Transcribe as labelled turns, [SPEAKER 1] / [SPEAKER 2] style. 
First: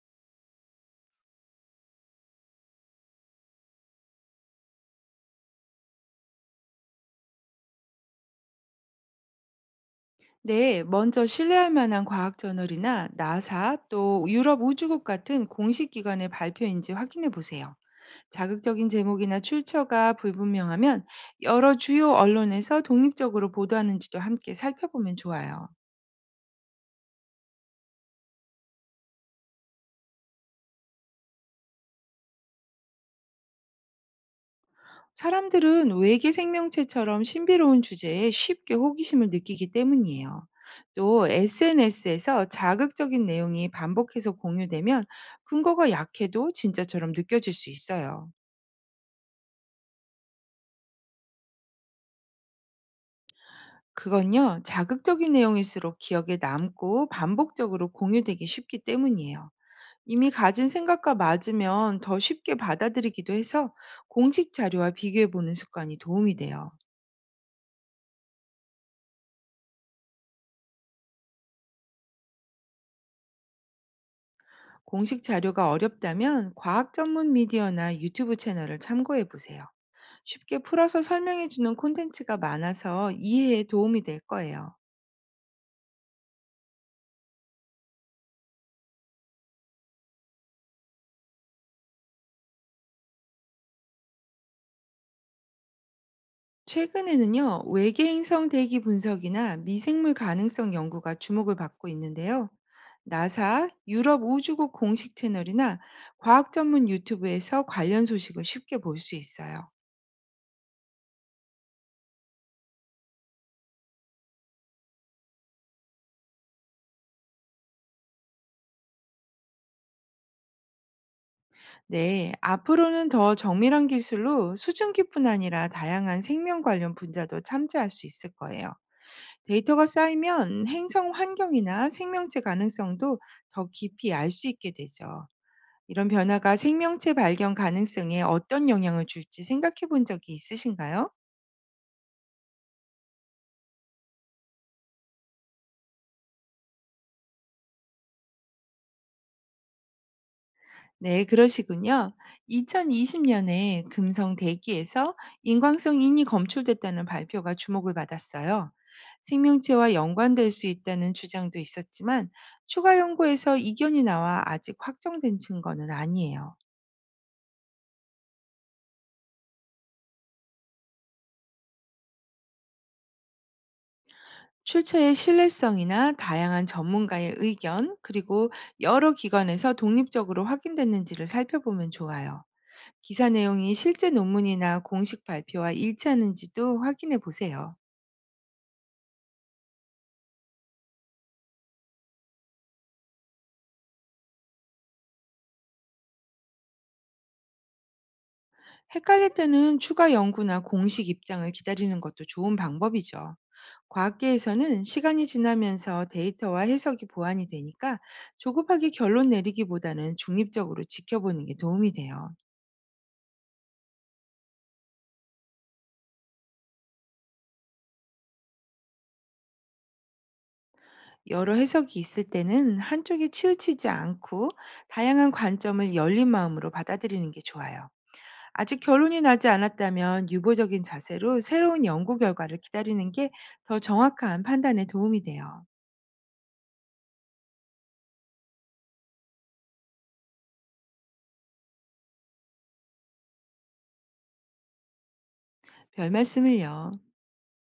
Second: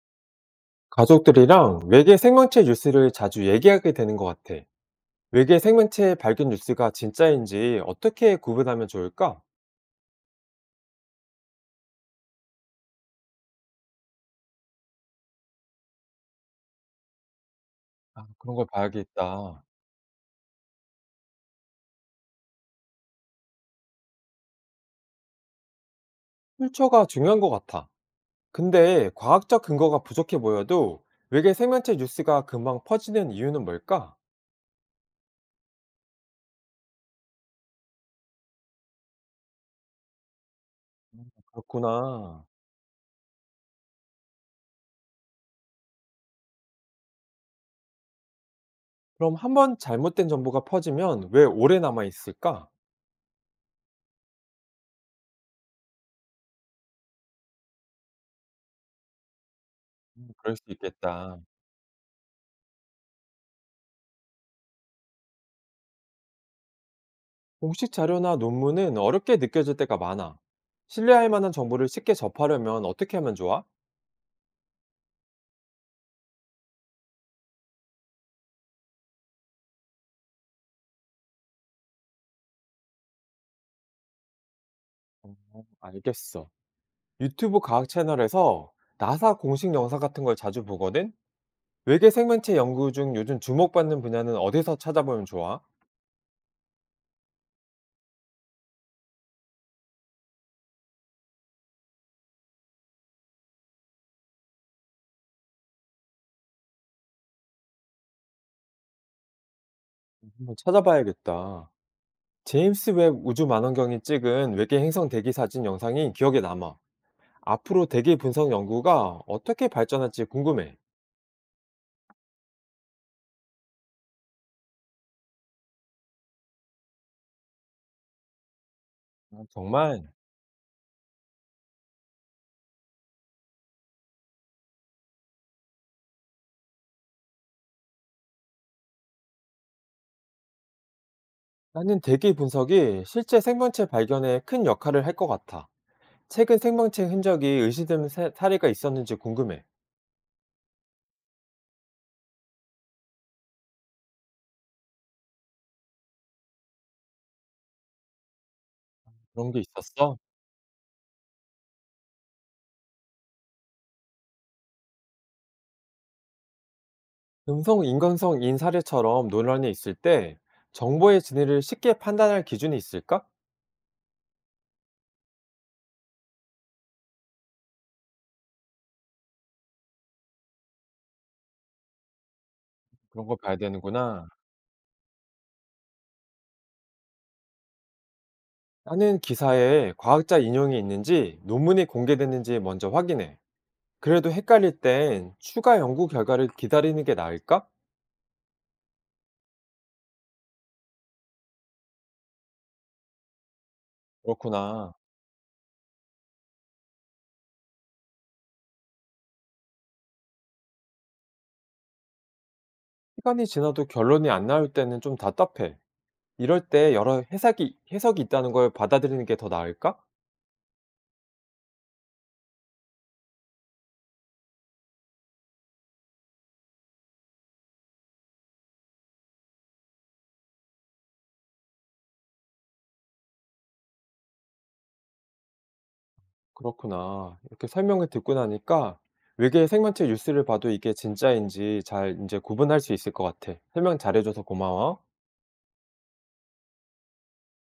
[SPEAKER 1] 가족들이랑 외계 생명체 뉴스를 자주 얘기하게 되는 것 같아. 외계 생명체 발견 뉴스가 진짜인지 어떻게 구분하면 좋을까?
[SPEAKER 2] 네, 먼저 신뢰할 만한 과학 저널이나 나사 또 유럽 우주국 같은 공식 기관의 발표인지 확인해 보세요.
[SPEAKER 1] 아, 그런 걸
[SPEAKER 2] 자극적인 제목이나
[SPEAKER 1] 봐야겠다.
[SPEAKER 2] 출처가 불분명하면 여러 주요 언론에서 독립적으로 보도하는지도 함께 살펴보면 좋아요.
[SPEAKER 1] 출처가 중요한 것 같아. 근데 과학적 근거가 부족해 보여도 외계 생명체 뉴스가 금방 퍼지는 이유는 뭘까?
[SPEAKER 2] 사람들은 외계 생명체처럼 신비로운 주제에 쉽게 호기심을 느끼기 때문이에요. 또
[SPEAKER 1] 그렇구나.
[SPEAKER 2] SNS에서 자극적인 내용이 반복해서 공유되면 근거가 약해도 진짜처럼 느껴질 수 있어요.
[SPEAKER 1] 그럼 한번 잘못된 정보가 퍼지면 왜 오래 남아 있을까?
[SPEAKER 2] 그건요, 자극적인 내용일수록 기억에 남고 반복적으로 공유되기 쉽기 때문이에요. 이미
[SPEAKER 1] 그럴 수
[SPEAKER 2] 가진 생각과
[SPEAKER 1] 있겠다.
[SPEAKER 2] 맞으면 더 쉽게 받아들이기도 해서 공식 자료와 비교해 보는 습관이 도움이 돼요.
[SPEAKER 1] 공식 자료나 논문은 어렵게 느껴질 때가 많아. 신뢰할 만한 정보를 쉽게 접하려면 어떻게 하면 좋아?
[SPEAKER 2] 공식 자료가 어렵다면 과학 전문 미디어나 유튜브 채널을 참고해 보세요. 쉽게 풀어서 설명해 주는 콘텐츠가 많아서 이해에 도움이 될 거예요.
[SPEAKER 1] 어 알겠어. 유튜브 과학 채널에서 나사 공식 영상 같은 걸 자주 보거든? 외계 생명체 연구 중 요즘 주목받는 분야는 어디서 찾아보면 좋아?
[SPEAKER 2] 최근에는요, 외계행성 대기 분석이나 미생물 가능성 연구가 주목을 받고 있는데요. 나사, 유럽 우주국 공식 채널이나 과학 전문 유튜브에서 관련 소식을 쉽게 볼 수 있어요.
[SPEAKER 1] 한번 찾아봐야겠다. 제임스 웹 우주 만원경이 찍은 외계 행성 대기 사진 영상이 기억에 남아. 앞으로 대기 분석 연구가 어떻게 발전할지 궁금해.
[SPEAKER 2] 네, 앞으로는 더 정밀한 기술로 수증기뿐 아니라 다양한 생명 관련 분야도 참여할 수 있을 거예요.
[SPEAKER 1] 아,
[SPEAKER 2] 데이터가
[SPEAKER 1] 정말.
[SPEAKER 2] 쌓이면 행성 환경이나 생명체 가능성도 더 깊이 알 수 있게 되죠. 이런 변화가 생명체 발견 가능성에 어떤 영향을 줄지 생각해 본 적이 있으신가요?
[SPEAKER 1] 나는 대기 분석이 실제 생명체 발견에 큰 역할을 할 것 같아. 최근 생명체 흔적이 의심되는 사례가 있었는지 궁금해.
[SPEAKER 2] 네, 그러시군요. 2020년에 금성 대기에서 인광성 인이 검출됐다는 발표가 주목을 받았어요.
[SPEAKER 1] 그런 게
[SPEAKER 2] 생명체와
[SPEAKER 1] 있었어?
[SPEAKER 2] 연관될 수 있다는 주장도 있었지만 추가 연구에서 이견이 나와 아직 확정된 증거는 아니에요.
[SPEAKER 1] 음성 인간성 인사례처럼 논란이 있을 때 정보의 진위를 쉽게 판단할 기준이 있을까?
[SPEAKER 2] 출처의 신뢰성이나 다양한 전문가의 의견, 그리고 여러 기관에서 독립적으로 확인됐는지를 살펴보면 좋아요.
[SPEAKER 1] 그런
[SPEAKER 2] 기사
[SPEAKER 1] 걸 봐야
[SPEAKER 2] 내용이 실제
[SPEAKER 1] 되는구나.
[SPEAKER 2] 논문이나 공식 발표와 일치하는지도 확인해 보세요.
[SPEAKER 1] 나는 기사에 과학자 인용이 있는지 논문이 공개됐는지 먼저 확인해. 그래도 헷갈릴 땐 추가 연구 결과를 기다리는 게 나을까?
[SPEAKER 2] 헷갈릴 때는 추가 연구나 공식 입장을 기다리는 것도 좋은 방법이죠. 과학계에서는
[SPEAKER 1] 그렇구나.
[SPEAKER 2] 시간이 지나면서 데이터와 해석이 보완이 되니까 조급하게 결론 내리기보다는 중립적으로 지켜보는 게 도움이 돼요.
[SPEAKER 1] 시간이 지나도 결론이 안 나올 때는 좀 답답해. 이럴 때 여러 해석이 있다는 걸 받아들이는 게 더 나을까?
[SPEAKER 2] 여러 해석이 있을 때는 한쪽에 치우치지 않고 다양한 관점을 열린 마음으로 받아들이는 게 좋아요. 아직 결론이 나지 않았다면 유보적인 자세로 새로운 연구 결과를 기다리는 게 더 정확한 판단에 도움이 돼요.
[SPEAKER 1] 그렇구나. 이렇게 설명을 듣고 나니까 외계 생명체 뉴스를 봐도 이게 진짜인지 잘 이제 구분할 수 있을 것 같아. 설명 잘해줘서 고마워.
[SPEAKER 2] 별 말씀을요.